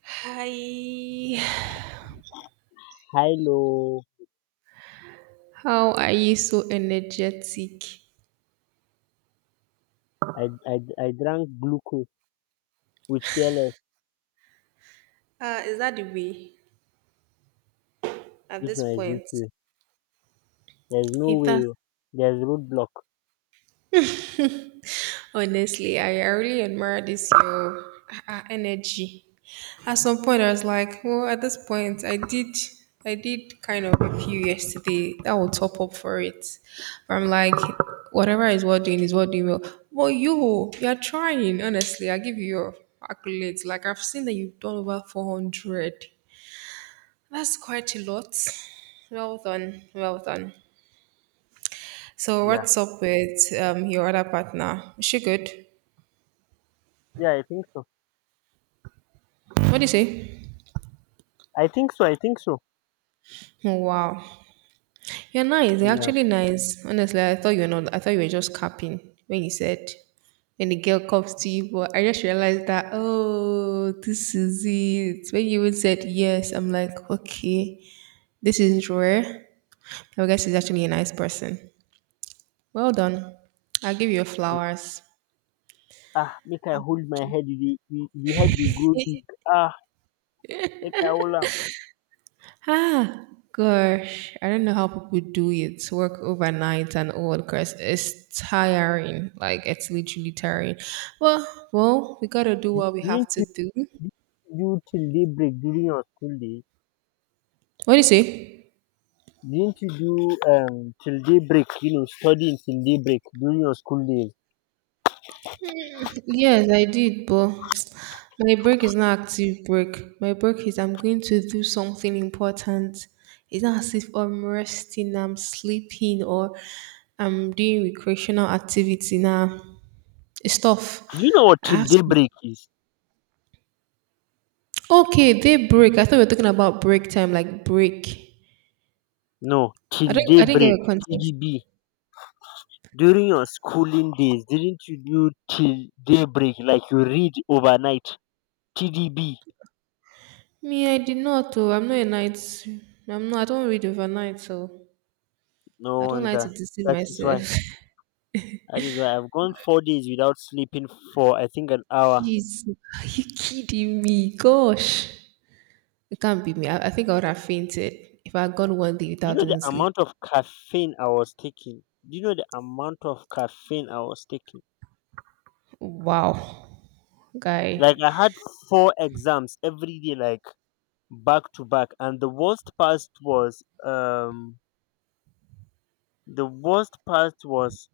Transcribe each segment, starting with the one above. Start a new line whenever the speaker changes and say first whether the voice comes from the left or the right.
right: Hi.
left: Hilo,
right: How are you so energetic?
left: I drank glucose with fearless.
right: Is that the way at
left: This
right: this
left: one is this
right: point?
left: way. There's no
right: If that's
left: way. Oh. There's roadblock.
right: honestly, I really admire this your energy. At some point, I was like, well, at this point, I did kind of a few yesterday. That will top up for it. But I'm like, whatever is what doing well. Well, you're trying. Honestly, I give you your accolades. Like I've seen that you've done over 400. That's quite a lot. Well done, well done. So,
left: Yeah.
right: what's up with your other partner? Is she good?
left: Yeah, I think so.
right: What do you say?
left: I think so. I think so.
right: Oh, wow, you're nice. You're
left: Yeah.
right: actually nice. Honestly, I thought you were not. I thought you were just capping when you said when the girl comes to you. But I just realized that oh, this is it. When you even said yes, I'm like okay, this is rare. I guess she's actually a nice person. Well done. I'll give you your
left: Mm.
right: flowers.
left: Ah, make I hold my head. The head, they grow big. Ah, make I hold up.
right: Ah, gosh, I don't know how people do it. Work overnight and all because it's tiring. Like it's literally tiring. Well, well, we gotta do
left: Didn't
right: what we
left: you,
right: have to
left: didn't
right: do.
left: you do till daybreak during your school days?
right: What do you say?
left: Didn't you do till daybreak? You know, studying till daybreak during your school days.
right: Yes, I did, but my break is not active break. My break is I'm going to do something important. It's not as if I'm resting, I'm sleeping, or I'm doing recreational activity now. It's tough.
left: Do you know what
right: I
left: till
right: have to.
left: daybreak is?
right: Okay, they break. I thought we were talking about break time, like break.
left: No, till
right: I didn't get
left: daybreak.
right: your context.
left: TDB. During your schooling days, didn't you do till daybreak, like you read overnight? TDB.
right: Me, I did not oh, I don't read overnight, so
left: No
right: I don't like to
left: wonder.
right: deceive
left: that is why
right: myself.
left: that is why I've gone 4 days without sleeping for, I think, an hour.
right: Jeez, are you kidding me? Gosh. It can't be me. I think I would have fainted if I had gone one day
left: You
right: without
left: know the
right: even sleep.
left: amount of caffeine I was taking? Do you know the amount of caffeine I was taking?
right: Wow.
left: Like,
right: Guy.
left: I had four exams every day, like, back to back. And the worst part was,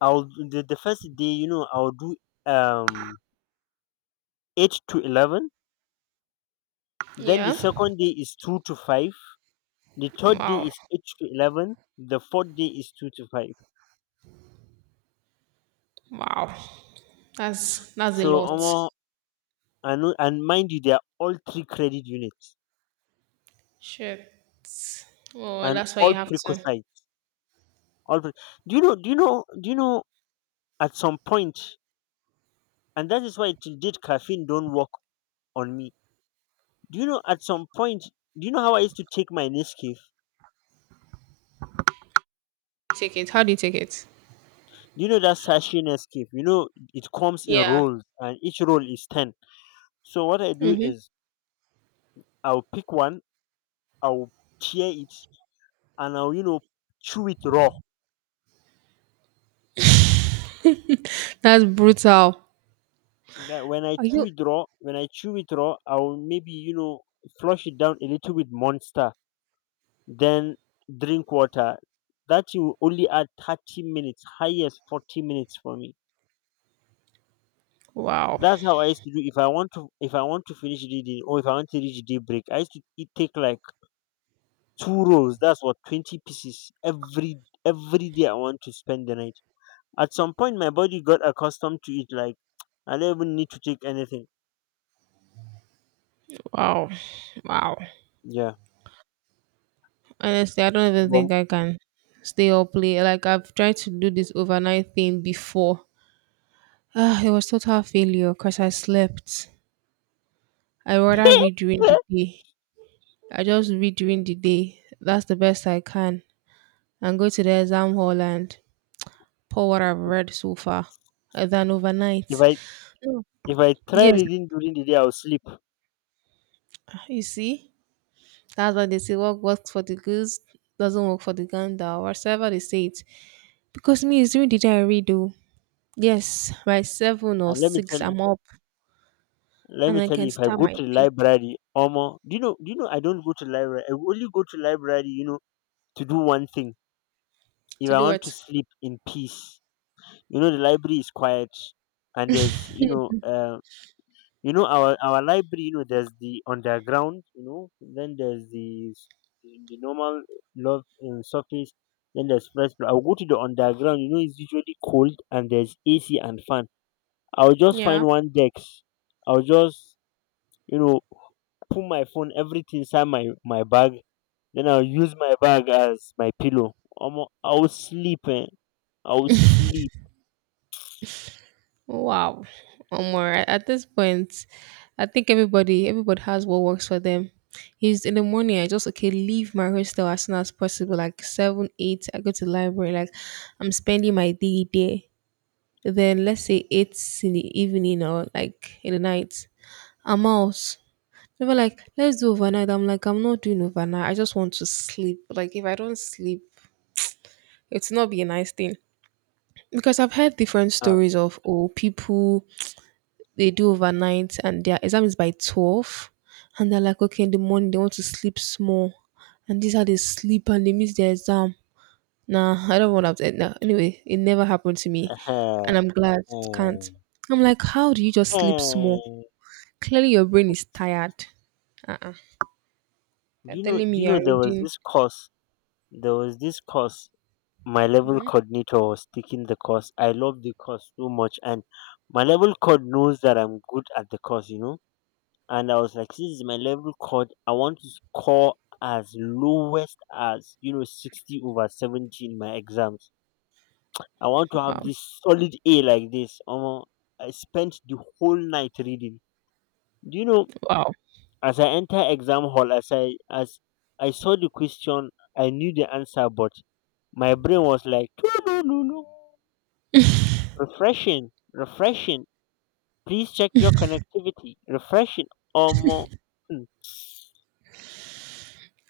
left: the first day, I'll do um 8 to 11, then the
right: Yeah.
left: second day is 2 to 5, the third day
right: Wow.
left: is 8 to 11, the fourth day is 2 to 5.
right: Wow. That's a
left: So
right: lot.
left: almost. And and mind you, they are all three credit units.
right: Shit. Oh,
left: And
right: that's why you
left: all
right: have to.
left: precocites, all pre- do you know do you know do you know at some point. And that is why, till date, caffeine don't work on me. Do you know, at some point, do you know how I used to take my nescafe?
right: Take it? How do you take it?
left: Do you know that sachet nescafe? It comes in
right: Yeah.
left: rolls, and each roll is 10. So what I do
right: Hmm.
left: is, I'll pick one, I'll tear it, and I'll, chew it raw.
right: That's brutal.
left: Like, when I
right: Are
left: chew
right: you?
left: it raw, I'll maybe, flush it down a little with monster, then drink water. That will only add 30 minutes, highest 40 minutes for me.
right: Wow,
left: That's how I used to do. If I want to, finish reading, or if I want to reach daybreak, I used to it take like two rolls, that's what 20 pieces every day I want to spend the night. At some point, my body got accustomed to it. Like, I don't even need to take anything.
right: wow, wow.
left: Yeah,
right: Honestly, I don't even
left: but
right: think I can stay up late. Like I've tried to do this overnight thing before. Ah, it was total failure because I slept. I rather read during the day. I just read during the day. That's the best I can. And go to the exam hall and pour what I've read so far. Than
left: if
right: overnight.
left: I
right: No.
left: if I try
right: Yes,
left: reading during the day, I'll sleep.
right: you see. That's why they say what works for the goose doesn't work for the gander, or whatever they say it. Because me, it's during the day I read, oh, yes, by seven or
left: And let me
right: six,
left: tell you,
right: I'm up
left: let
right: and
left: me
right: I
left: tell you,
right: can
left: if I
right: start
left: go
right: my
left: to the
right: day
left: library, Omo, do you know? Do you know? I don't go to library. I only go to library, to do one thing. If
right: to
left: I
right: do
left: want to
right: it.
left: sleep in peace, the library is quiet, and there's, you know our library, there's the underground, then there's the normal love, surface, then there's first floor. I'll go to the underground, it's usually cold and there's AC and fan. I'll just
right: Yeah.
left: find one desk, I'll just, you know put my phone, everything, inside my bag, then I'll use my bag as my pillow. Omo, I'll sleep eh. I'll sleep.
right: Wow. One more. At this point, I think everybody has what works for them. Is in the morning, I just okay leave my hostel as soon as possible, like seven, eight. I go to the library, like I'm spending my day there. Then let's say eight in the evening or like in the night. A mouse. They were like, let's do overnight. I'm like, I'm not doing overnight. I just want to sleep. Like, if I don't sleep, it's not be a nice thing. Because I've heard different
left: Ah,
right: stories of oh, people they do overnight and their exam is by 12, and they're like, okay, in the morning they want to sleep small, and these are they sleep and they miss their exam. Nah, I don't want to. Nah. Anyway, it never happened to me,
left: eh,
right: and I'm glad it
left: eh,
right: can't. I'm like, how do you just sleep small?
left: eh.
right: Clearly, your brain is tired. Uh. uh
left: do
right: You're
left: you know
right: telling
left: do
right: me
left: you
right: you're
left: know
right: reading.
left: there was this course, my level
right: Mhm.
left: coordinator was taking the course. I love the course so much, and my level code knows that I'm good at the course, you know, And I was like, this is my level code, I want to score as lowest as, 60 over 70 in my exams. I want to have
right: Wow.
left: this solid A, like this, I spent the whole night reading. Do you know,
right: Wow.
left: as I enter exam hall, as I saw the question, I knew the answer, but my brain was like, "Toodaloo, refreshing, refreshing. Please check your connectivity. Refreshing." Omo. hmm,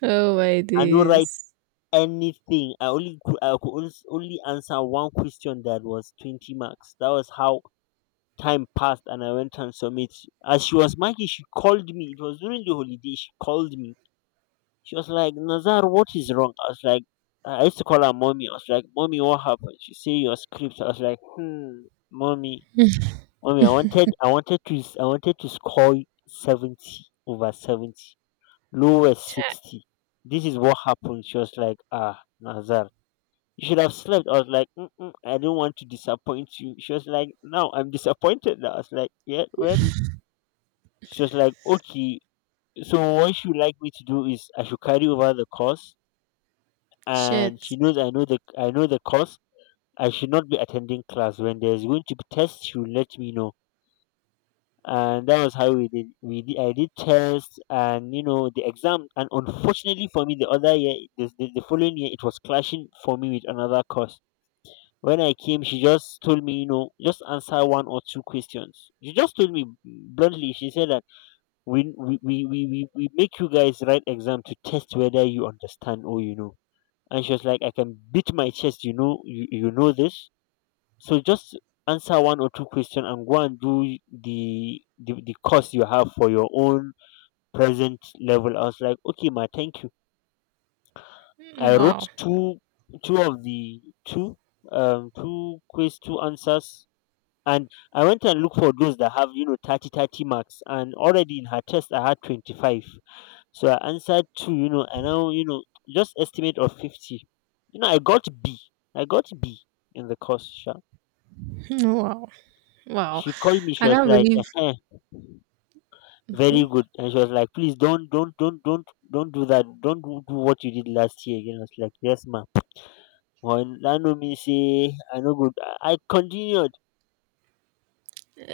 right: Oh my
left: I no write
right: days.
left: anything. I only I could only answer one question, that was 20 marks. That was how time passed, and I went and submit. As she was marking, she called me. It was during the holiday. She called me. She was like, "Nazar, what is wrong?" I was like, I used to call her mommy. I was like, "Mommy, what happened?" She said, "Your script." I was like, "Hmm, mommy, I wanted, I wanted to score 70 over 70. Lowest
right: Chai.
left: 60" This is what happened. She was like, "Ah, Nazar, you should have slept." I was like, "Mm-mm, I don't want to disappoint you." She was like, "Now I'm disappointed." Now I was like, "Yeah, well." She was like, "Okay, so what you like me to do is I should carry over the course," and she
right: Shit.
left: knows I know I know the course. I should not be attending class when there's going to be tests. She will let me know. And that was how we did, I did tests, and, the exam. And unfortunately for me the other year, the following year, it was clashing for me with another course. When I came, she just told me, just answer one or two questions. She just told me bluntly, she said that, we make you guys write exam to test whether you understand or you know. And she was like, I can beat my chest, you know this. So just answer one or two questions and go and do the course you have for your own present level. I was like, okay, ma, thank you. I
right: Wow.
left: wrote two, two of the two two quiz two answers, and I went and looked for those that have, thirty marks, and already in her test I had 25. So I answered two, and now, just estimate of 50, you know I got B I got B in the course sha.
right: Wow. Wow.
left: She called me. She
right: I
left: was
right: can't
left: like,
right: believe
left: "Ehen, very
right: okay.
left: good." And she was like, "Please don't do that. Don't do, what you did last year again." I was like, "Yes, ma'am." When that, know me say I know good, I continued.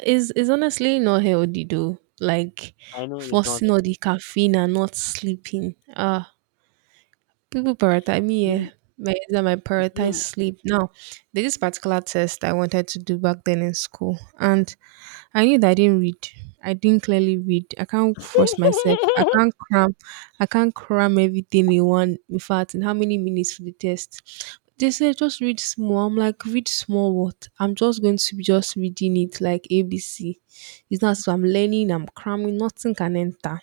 right: Is honestly not healthy though. Like
left: I know it's not.
right: forcing all the caffeine and not sleeping. Ah people prioritize me. Yeah,
left: You
right: my exam, I prioritize
left: you
right: sleep. Now, there's this particular test I wanted to do back then in school, and I knew that I didn't read. I didn't clearly read. I can't force myself. I can't cram. I can't cram everything in one. In fact, in how many minutes for the test? They said just read small. I'm like read small. What? I'm just going to be just reading it like ABC. It's not so. I'm learning. I'm cramming. Nothing can enter.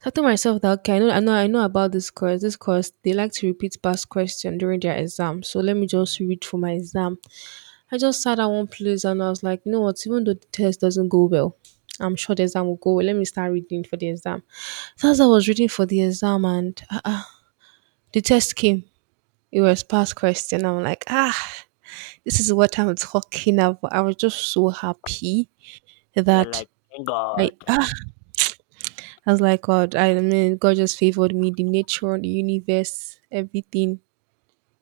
right: So I told myself that okay, I know about this course. This course, they like to repeat past question during their exam. So let me just read for my exam. I just sat at one place and I was like, you know what? Even though the test doesn't go well, I'm sure the exam will go well. Let me start reading for the exam. So as I was reading for the exam, and the test came. It was past question. I'm like, ah, this is what I'm talking about. I was just so happy
left: you're
right: that
left: like, "Thank
right: I
left: God."
right: ah, I was like, God, I mean, God just favored me. The nature, the universe, everything,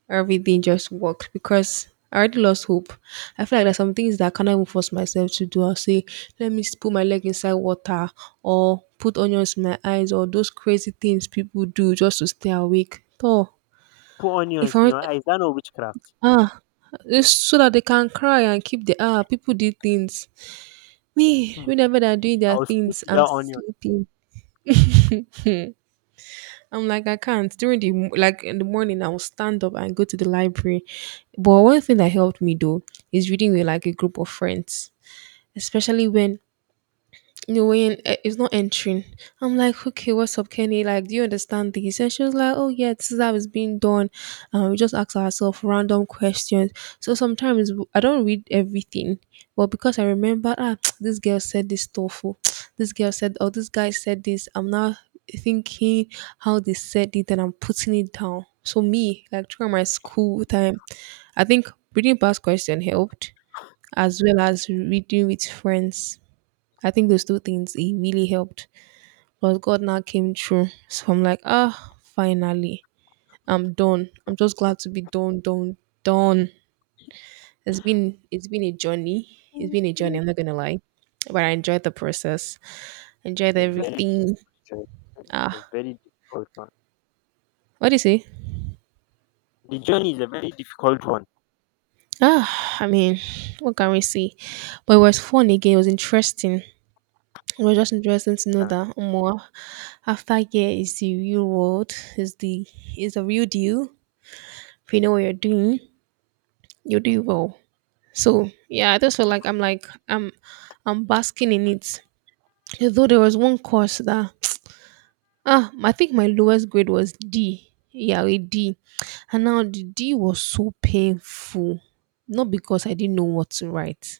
right: everything just worked because I already lost hope. I feel like there's some things that I cannot even force myself to do. I'll say, let me put my leg inside water or put onions in my eyes or those crazy things people do just to stay awake. So
left: Put
right: if I
left: onions in your
right: want-
left: eyes? That no witchcraft.
right: ah, it's so that they can cry and keep the ah, people did things. Me,
left: Hmm.
right: whenever they're doing their
left: I'll sleep
right: things, I'm
left: without onions.
right: sleeping. I'm like, I can't. Like in the morning, I will stand up and go to the library. But one thing that helped me though is reading with like a group of friends, especially when no way eh, it's not entering. I'm like, okay, what's up, Kenny? Like, do you understand this? And she was like, oh yeah, this is how it's being done. And we just ask ourselves random questions. So sometimes I don't read everything, but because I remember, ah, this girl said this stuff. Oh, this girl said, oh, this guy said this. I'm now thinking how they said it, and I'm putting it down. So me, like during my school time, I think reading past question helped, as well as reading with friends. I think those two things it really helped. But God now came through. So I'm like, ah, finally. I'm done. I'm just glad to be done, done, done. It's been a journey. It's been a
left: a
right: journey, I'm not gonna lie. But I enjoyed the process. Enjoyed
left: very
right: everything.
left: difficult a
right: Ah.
left: very difficult one.
right: What do you say?
left: The journey is a very difficult one.
right: Ah, I mean, what can we say? But it was fun again, it was interesting. It was just interesting to know
left: Yeah.
right: that more after year is the real world, is the real deal. If you know what you're doing, you do well. So yeah, I just feel like I'm basking in it. Though there was one course that ah I think my lowest grade was D. Yeah, a D. And now the D was so painful. Not because I didn't know what to write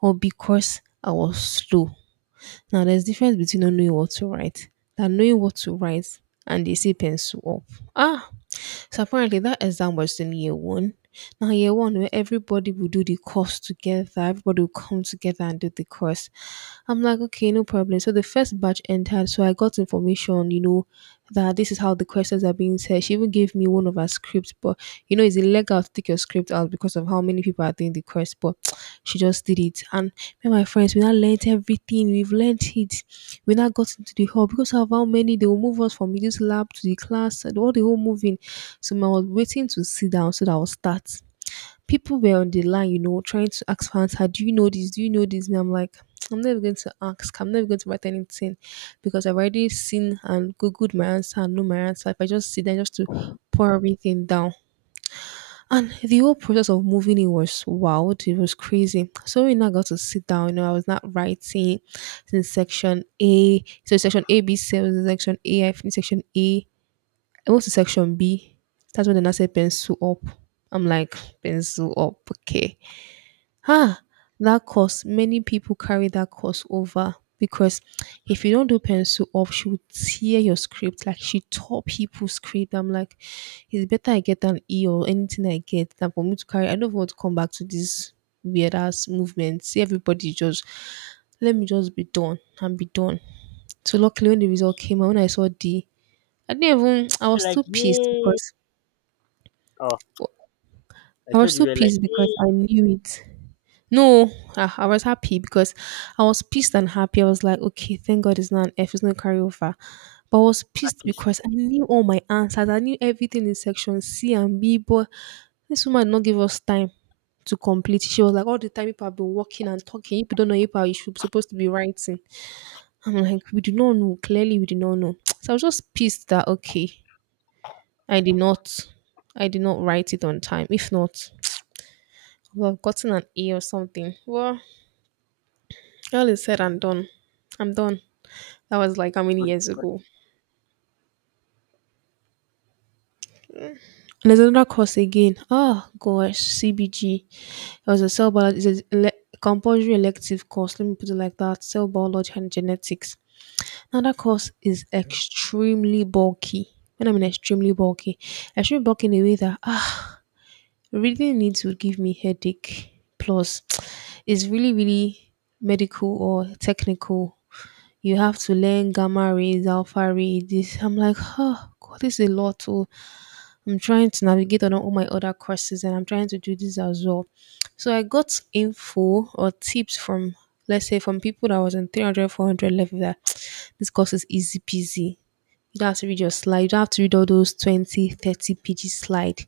right: or because I was slow. Now there's difference between not knowing what to write than knowing what to write and they say pencil up. Ah so apparently that exam was in year one. Now year one where everybody will do the course together, everybody will come together and do the course. I'm like, okay, no problem. So the first batch entered, so I got information, you know, that this is how the questions are being said. She even gave me one of her scripts, but you know, it's illegal to take your script out because of how many people are doing the course, but she just did it. And me and my friends, we now learnt everything, we've learnt it. We now got into the hall because of how many they will move us from this lab to the class and all the whole moving so I was waiting to sit down so that I'll start. People were on the line, you know, trying to ask fans, how do you know this? Do you know this? And I'm like, I'm never going to ask. I'm never going to write anything because I've already seen and Googled my answer and know my answer. If I just sit there just to pour everything down. And the whole process of moving in was wild. It was crazy. So when I got to sit down, you know, I was not writing in section A. So section A, B, C, I was in section A, I finished section A. I went to section B. That's when the nurse said pencil up. I'm like, pencil up, okay. Ah, that course, many people carry that course over because if you don't do pencil up, she will tear your script. Like she tore people's script. I'm like, it's better I get an E or anything I get than for me to carry. I don't want to come back to this weird ass movement. See everybody just let me just be done and be done. So luckily when the result came out, when I saw D, I didn't even.
left: You're like, "Yay." Oh, I
right: I was
left: told you.
right: too
left: We're like,
right: pissed because
left: "Yay."
right: I knew it. No, I was happy because I was pissed and happy. I was like, okay, thank God it's not an F, it's not a carryover. But I was pissed
left: Happiest.
right: because I knew all my answers. I knew everything in section C and B, but this woman did not give us time to complete. She was like, all the time people have been working and talking. If you don't know paper, you should supposed to be writing. I'm like, we do not know. Clearly, we do not know. So I was just pissed that okay. I did not. I did not write it on time. If not, I would have gotten an A or something. Well, all is said and done. I'm done. That was like how many years
left: But
right: ago. And there's another course again. Oh gosh, CBG. It was a cell biology. It's a compulsory elective course. Let me put it like that. Cell biology and genetics. Now that course is extremely bulky. When I mean extremely bulky in a way that reading it would give me headache plus it's really really medical or technical. You have to learn gamma rays, alpha rays, this. I'm like, oh god, this is a lot. Oh I'm trying to navigate on all my other courses, and I'm trying to do this as well. So I got info or tips from, let's say, from people that was in 300, 400 level that this course is easy peasy. You don't have to read your slide, you don't have to read all those 20, thirty 30 slide.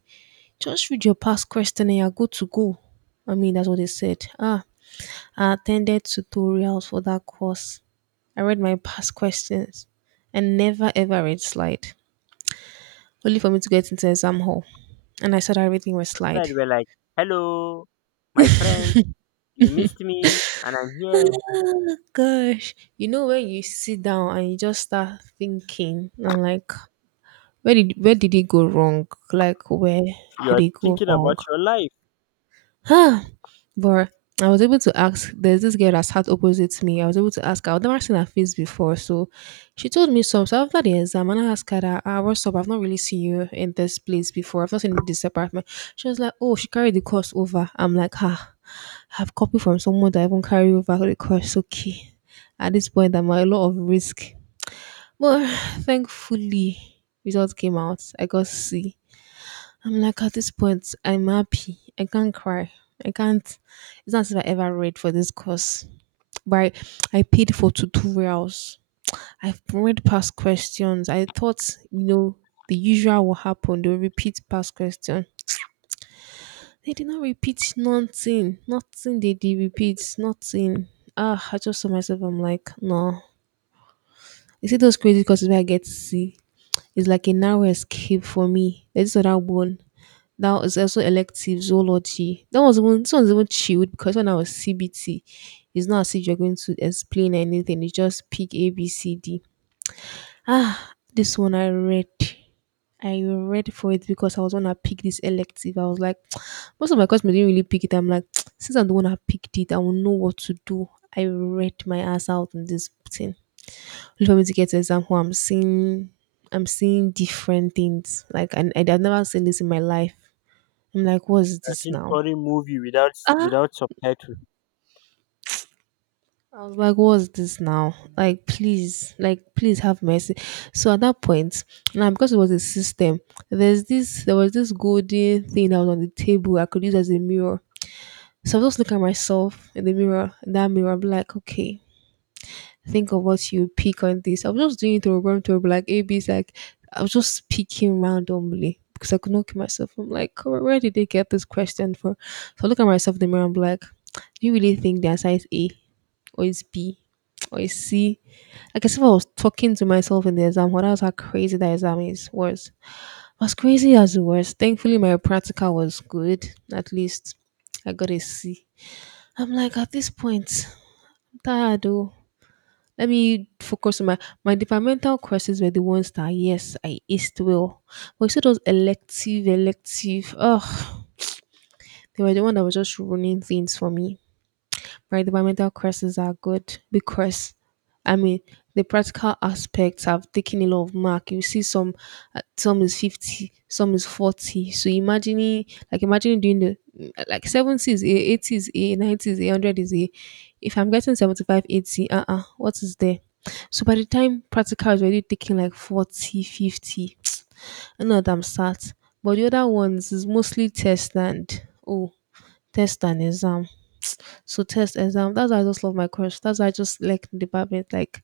right: Just read your past question and you're good to go. I mean, that's what they said. I attended tutorials for that course. I read my past questions and never ever read slide, only for me to get into exam hall. And I started everything was slide.
left: replied were like, "Hello, my friend, you missed me and I'm here."
right: Oh gosh. You know when you sit down and you just start thinking and like where did it go wrong? Like where did
left: You're
right: it go
left: thinking
right: wrong?
left: about your life.
right: Huh, but I was able to ask. There's this girl that sat opposite to me. I was able to ask her. I've never seen her face before, so she told me some. So after the exam, and I asked her, that, "Ah, what's up? I've not really seen you in this place before. I've not seen you in this apartment." She was like, "Oh, she carried the course over." I'm like, "Ha, I've copied from someone that I even carry over the course." Okay, at this point, I'm at a lot of risk, but thankfully, results came out. I got C. I'm like at this point, I'm happy. I can't cry. I can't. It's not as if I ever read for this course. But I paid for tutorials. I've read past questions. I thought, the usual will happen. They'll repeat past question. They did not repeat nothing. Nothing they did repeat. Nothing. I just saw myself. I'm like, no. You see those crazy courses where I get to see? It's like a narrow escape for me. There's this other one. Now it's also elective zoology. That was even this one's even chilled because when I was CBT, it's not as if you're going to explain anything. It's just pick A B C D. This one I read. I read for it because I was one that picked this elective. I was like, most of my classmates didn't really pick it. I'm like, since I'm the one that picked it, I will know what to do. I read my ass out on this thing. Look for me to get an example. I'm seeing different things. Like, and I've never seen this in my life. I'm like, what's
left: A
right: this
left: seen
right: now?
left: foreign movie without,
right: Ah,
left: subtitle.
right: I was like, what's this now? Like, please have mercy. So at that point, now because it was a system, there was this golden thing that was on the table I could use as a mirror. So I was just looking at myself in the mirror, in that mirror, I'm like, okay, think of what you pick on this. I was just doing it over to like A B's like I was just picking randomly because I could not keep myself. I'm like, where did they get this question for? So I look at myself in the mirror and be like, do you really think the answer is A or is B or is C? Like as if I was talking to myself in the exam, what else how crazy that exam is was. Was crazy as it was. Thankfully my practical was good. At least I got a C. I'm like at this point, I'm tired though. Let me focus on my departmental courses were the ones that yes, I aced well. But you see those elective, they were the one that was just ruining things for me, right? Departmental courses are good because, I mean, the practical aspects have taken a lot of mark. You see, some is 50, some is 40. So imagining, like imagining doing the like 70 is A, 80 is A, 90 is A, 100 is A. If I'm getting 75, 80, 80, what is there? So by the time practical is already taking like 40, 50, 50, I know that I'm sad. But the other ones is mostly test and test and exam. So test exam. That's why I just love my course. That's why I just like the department. Like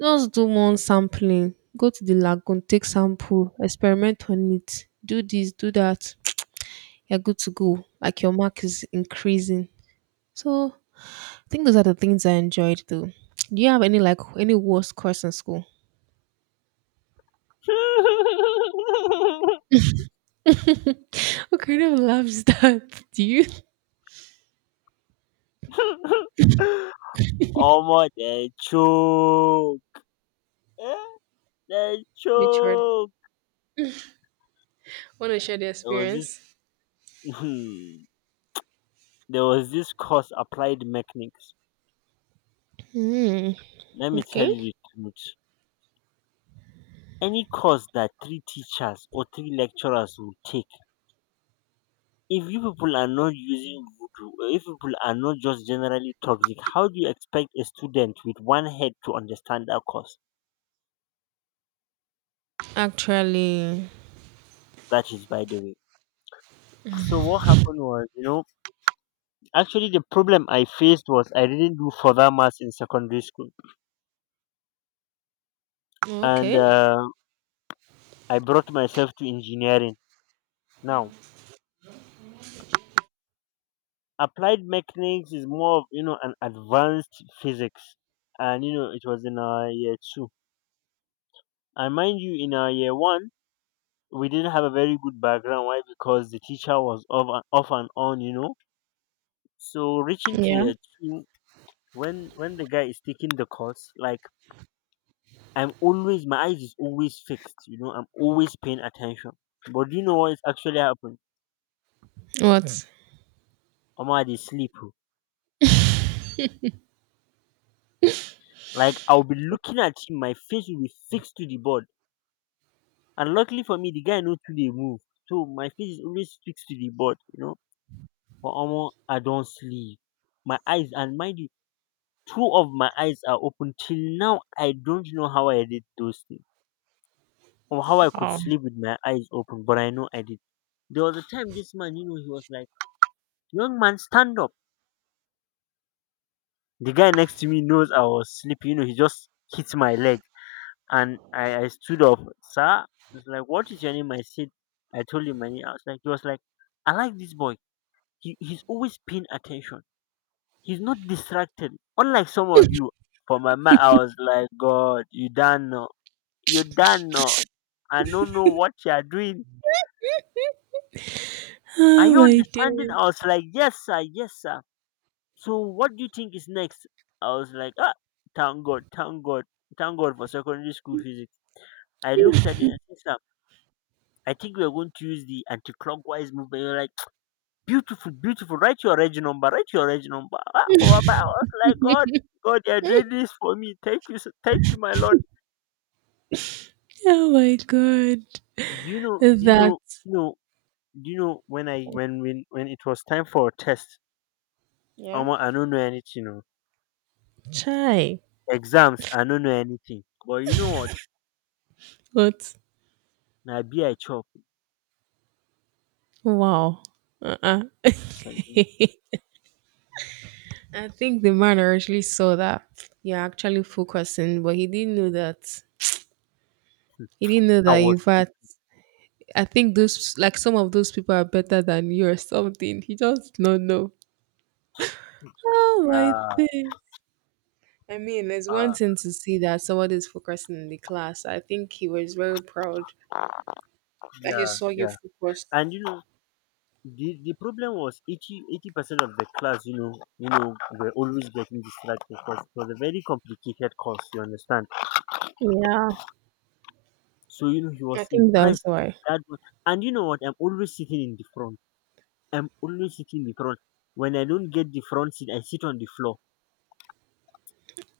right: just do one sampling. Go to the lagoon, take sample, experiment on it, do this, do that. You're good to go. Like your mark is increasing. So I think those are the things I enjoyed though. Do you have any like any worst course in school? What kind of love is that? Do you?
left: Almost they choke. Eh, they
right: Which one?
left: choke.
right: Want to share the
left: There was this
right: experience?
left: there was this course applied mechanics.
right: Hmm.
left: Let me tell
right: Okay.
left: you the truth. Any course that three teachers or three lecturers will take, if you people are not using voodoo, or if people are not just generally toxic, how do you expect a student with one head to understand that course?
right: Actually.
left: That is by the way. So what happened was, actually the problem I faced was I didn't do further maths in secondary school, and
right: Okay.
left: I brought myself to engineering. Now, applied mechanics is more of, an advanced physics, and you know it was in our year 2. And mind you, in our year 1, we didn't have a very good background. Why? Because the teacher was off and off and on. So reaching to
right: Yeah.
left: year 2, when the guy is taking the course, like, I'm always, my eyes is always fixed. I'm always paying attention. But do you know what is actually happening?
right: What?
left: Omar, they sleep. Oh. Like, I'll be looking at him, my face will be fixed to the board. And luckily for me, the guy knows to they move. So my face is always fixed to the board. But Omar, I don't sleep. My eyes, and mind you, two of my eyes are open till now. I don't know how I did those things, or how I could sleep with my eyes open, but I know I did. There was a time this man, he was like, "Young man, stand up." The guy next to me knows I was sleeping, he just hit my leg, and I stood up. Sir, he's like, "What is your name?" I said, I told him my name. I was like, he was like, "I like this boy. He's always paying attention. He's not distracted, unlike some of you." For my man, I was like, "God, you done know, you done know. I don't know what you are doing. Are
right: Oh
left: you
right: my
left: understanding?"
right: day.
left: I was like, "Yes, sir, yes, sir." "So what do you think is next?" I was like, "Ah, thank God, thank God, thank God for secondary school physics." I looked at it and said, sir, I think we are going to use the anti-clockwise movement. You're like, beautiful, beautiful. Write your reg number. Write your reg number. Ah, for a I was like, God, God, you are doing this for me. Thank you, sir. Thank you, my Lord.
right: Oh my god.
left: Do you know? Do you know?
right: That's.
left: You know? Do you know when I when it was time for a test?
right: Yeah.
left: Omo, I don't know anything. Oh.
right: Chai.
left: Exams, I don't know anything. But you know what?
right: But.
left: Na beer I chop.
right: Wow. Uh-uh.
left: Chale.
right: I think the man originally saw that you're actually focusing, but he didn't know that. He didn't know
left: I
right: that,
left: was
right: in
left: sleep.
right: fact, I think those, like, some of those people are better than you or something. He just don't know. Oh my
left: Ah,
right: thing. I mean, it's one
left: ah,
right: thing to see that someone is focusing in the class. I think he was very proud that he
left: yeah,
right: saw you
left: yeah.
right: focus.
left: And the problem was eighty percent of the class, were always getting distracted because it was a very complicated course. You understand?
right: Yeah,
left: So he
right: I
left: was
right: think that's
left: impressed.
right: why.
left: That was, and you know what? I'm always sitting in the front. I'm always sitting in the front. When I don't get the front seat, I sit on the floor.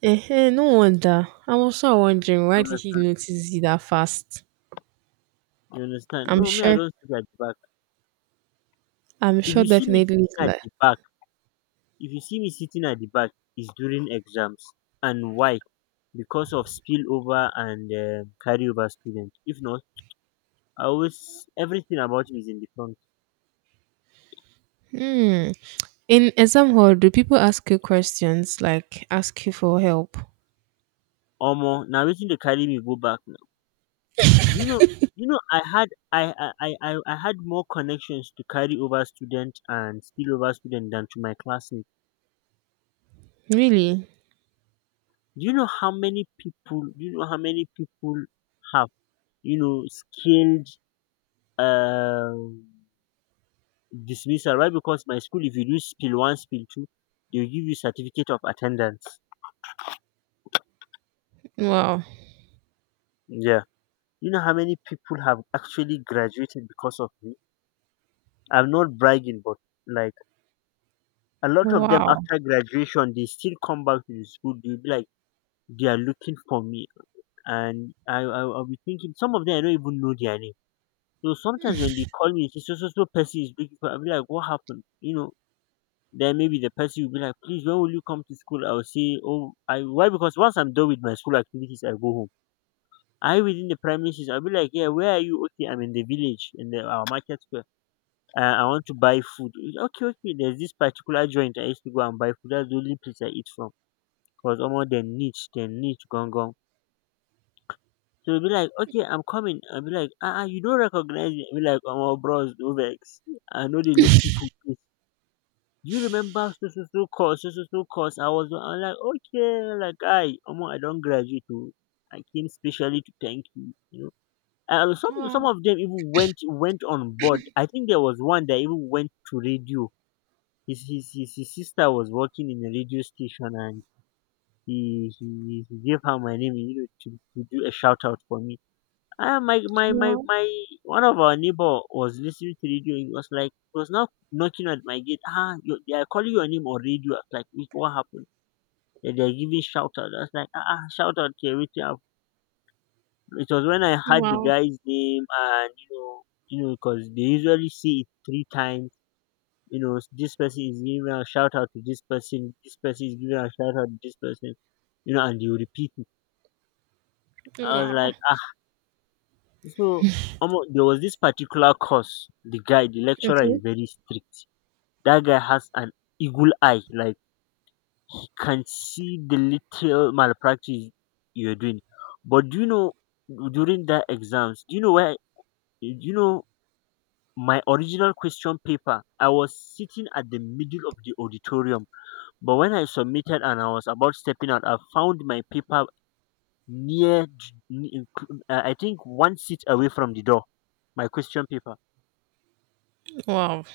right: Eh, no wonder. I'm also wondering why
left: You
right: did he
left: understand?
right: notice it that fast?
left: You understand?
right: I'm
left: No, me, I
right: sure.
left: don't sit at the back.
right: I'm
left: If
right: sure
left: you see me
right: definitely it's
left: sitting at
right: like.
left: the back, If you see me sitting at the back, it's during exams. And why? Because of spillover and carryover student. If not, I always everything about me is in the front.
right: Hmm. In exam hall, do people ask you questions like ask you for help?
left: Omo, now, wetin dey carry me go back now? You know, you know, I had I had more connections to carry over student and spillover student than to my classmates.
right: Really?
left: Do you know how many people have skilled? um Dismissal. Why? Because my school, if you do spill one, spill two, they'll give you certificate of attendance.
right: Wow.
left: Yeah. You know how many people have actually graduated because of me? I'm not bragging, but like a lot of them
right: Wow.
left: after graduation, they still come back to the school. They'll be like, they are looking for me. And I'll be thinking, some of them I don't even know their name. So sometimes when they call me, it's so, so, so person is looking for, I'll be like, what happened? Then maybe the person will be like, please, when will you come to school? I'll say, oh, I why? Because once I'm done with my school activities, I go home. I within the premises, I'll be like, yeah, where are you? Okay, I'm in the village in the our market square. I want to buy food. Okay, okay. There's this particular joint I used to go and buy food. That's the only place I eat from. Cause almost the niche gong gong. So it'll be like, okay, I'm coming. I'll be like, you don't recognize me. I'll be like, oh, my bros, no vex. I know they look people. Do you remember so so so course, so so so course? I'm like, okay, like I, almost I don't graduate too. I came specially to thank you. And some
right: Wow.
left: of them even went on board. I think there was one that even went to radio. His sister was working in a radio station, and he gave her my name, to do a shout out for me. Ah, my my my
right: Wow.
left: my One of our neighbor was listening to radio. He was now knocking at my gate. They are calling your name on radio. I was like, "Wait, what happened? They are giving shout out. I was like, shout out to everything. I've-" It was when I heard the
right: Wow.
left: guy's name, and because they usually see it three times. This person is giving a shout out to this person. This person is giving a shout out to this person. And they will repeat it. I was
right: Wow.
left: like, ah. So omo there was this particular course, the lecturer is
right: Okay.
left: very strict. That guy has an eagle eye, like he can see the little malpractice you're doing. But do you know during that exams, do you know where do you know my original question paper, I was sitting at the middle of the auditorium. But when I submitted and I was about stepping out, I found my paper near, I think, one seat away from the door, my question paper.
right: Wow.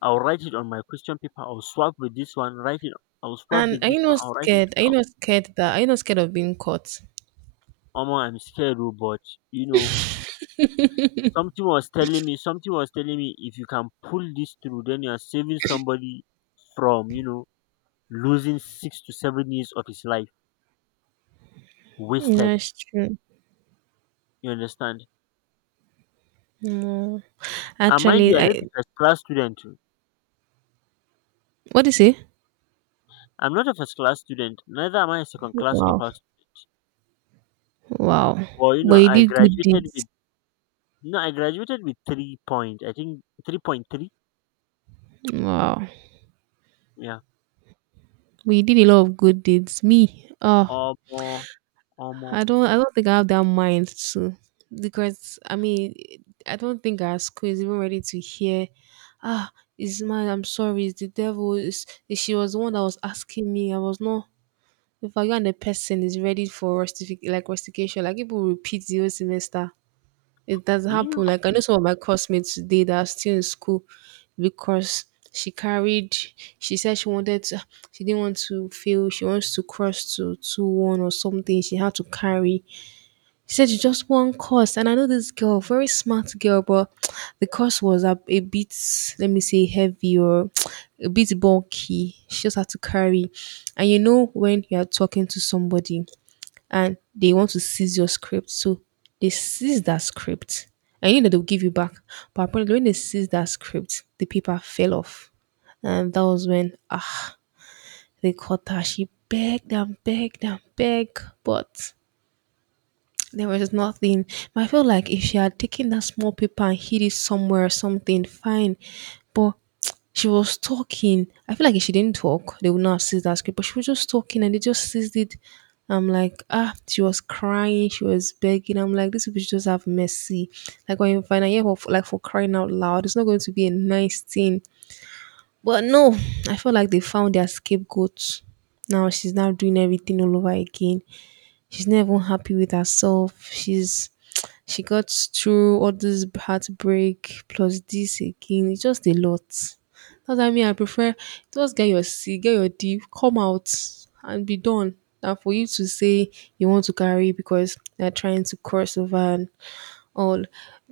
left: I'll write it on my question paper. I'll swap with this one. Write it. I'll swap
right: And
left: with
right: are you
left: this one.
right: not
left: I'll write it.
right: scared? Are you
left: Out.
right: not scared that are you not scared of being caught?
left: Omo, I'm scared, oh, but you know, something was telling me. Something was telling me if you can pull this through, then you are saving somebody from losing 6 to 7 years of his life wasted.
right: That's true.
left: You understand?
right: No.
left: And mind
right: Actually,
left: you, I'm not
right: I
left: a first class student. Oh.
right: what do you say?
left: I'm not a first class student. Neither am I a second class or
right: Wow.
left: first.
right: Wow.
left: Well,
right: But you
left: I
right: did good
left: graduated
right: deeds.
left: with no, I graduated with 3.3.
right: Wow.
left: Yeah.
right: But you did a lot of good deeds. Me, oh,
left: Omo, omo,
right: I don't think I have that mind to because I mean I don't think our school is even ready to hear ah, it's mine, I'm sorry, it's the devil. She was the one that was asking me. I was not if I and the person is ready for rustication, like people repeat the whole semester. It does
left: do
right: happen.
left: you
right: Like I know some of my classmates today that are still in school because she carried she said she wanted to she didn't want to fail, she wants to cross to 2:1 or something. She had to carry. She said it's just one course. And I know this girl, very smart girl, but the course was a bit, let me say heavy or a bit bulky. She just had to carry. And you know when you are talking to somebody and they want to seize your script. So they seize that script. And you know they'll give you back. But apparently when they seize that script, the paper fell off. And that was when they caught her. She begged and begged and begged. But there was nothing. But I feel like if she had taken that small paper and hid it somewhere or something, fine. But she was talking. I feel like if she didn't talk, they would not have seized that script. But she was just talking and they just seized it. I'm like, she was crying, she was begging. I'm like, this people should just have mercy. Like when you find out, yeah, for, like for crying out loud, it's not going to be a nice thing. But no, I feel like they found their scapegoat. Now she's now doing everything all over again. She's not even happy with herself. She's she got through all this heartbreak plus this again. It's just a lot. That's why me, I prefer just get your C, get your D, come out and be done. And for you to say you want to carry because you're trying to cross over and all.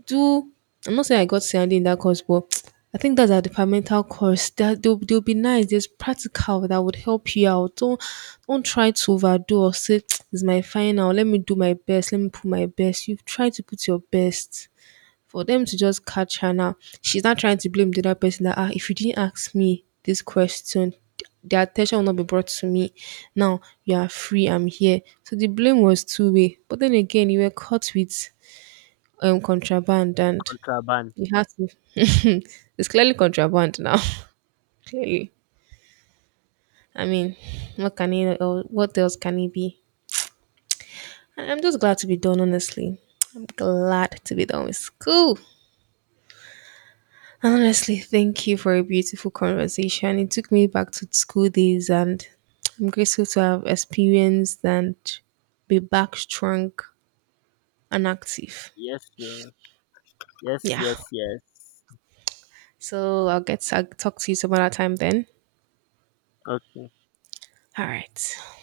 right: Do I'm not saying I got CID in that course, but I think that's a departmental course. That they'll be nice. There's practical that would help you out. Don't try to overdo or say it's my final. Let me do my best. Let me put my best. You've tried to put your best. For them to just catch her now, she's not trying to blame the other person that if you didn't ask me this question, the attention will not be brought to me. Now you are free, I'm here. So the blame was two way. But then again, you were caught with contraband, and
left: contraband?
right: you have to it's clearly contraband now. Clearly, I mean, what else can it be. And I'm just glad to be done, honestly. I'm glad to be done with school. And honestly, thank you for a beautiful conversation. It took me back to school days, and I'm grateful to have experienced and be back strong and active.
left: Yes o. Yes,
right: Yeah,
left: yes, yes.
right: so I'll get to talk to you some other time then.
left: Okay.
right: All right.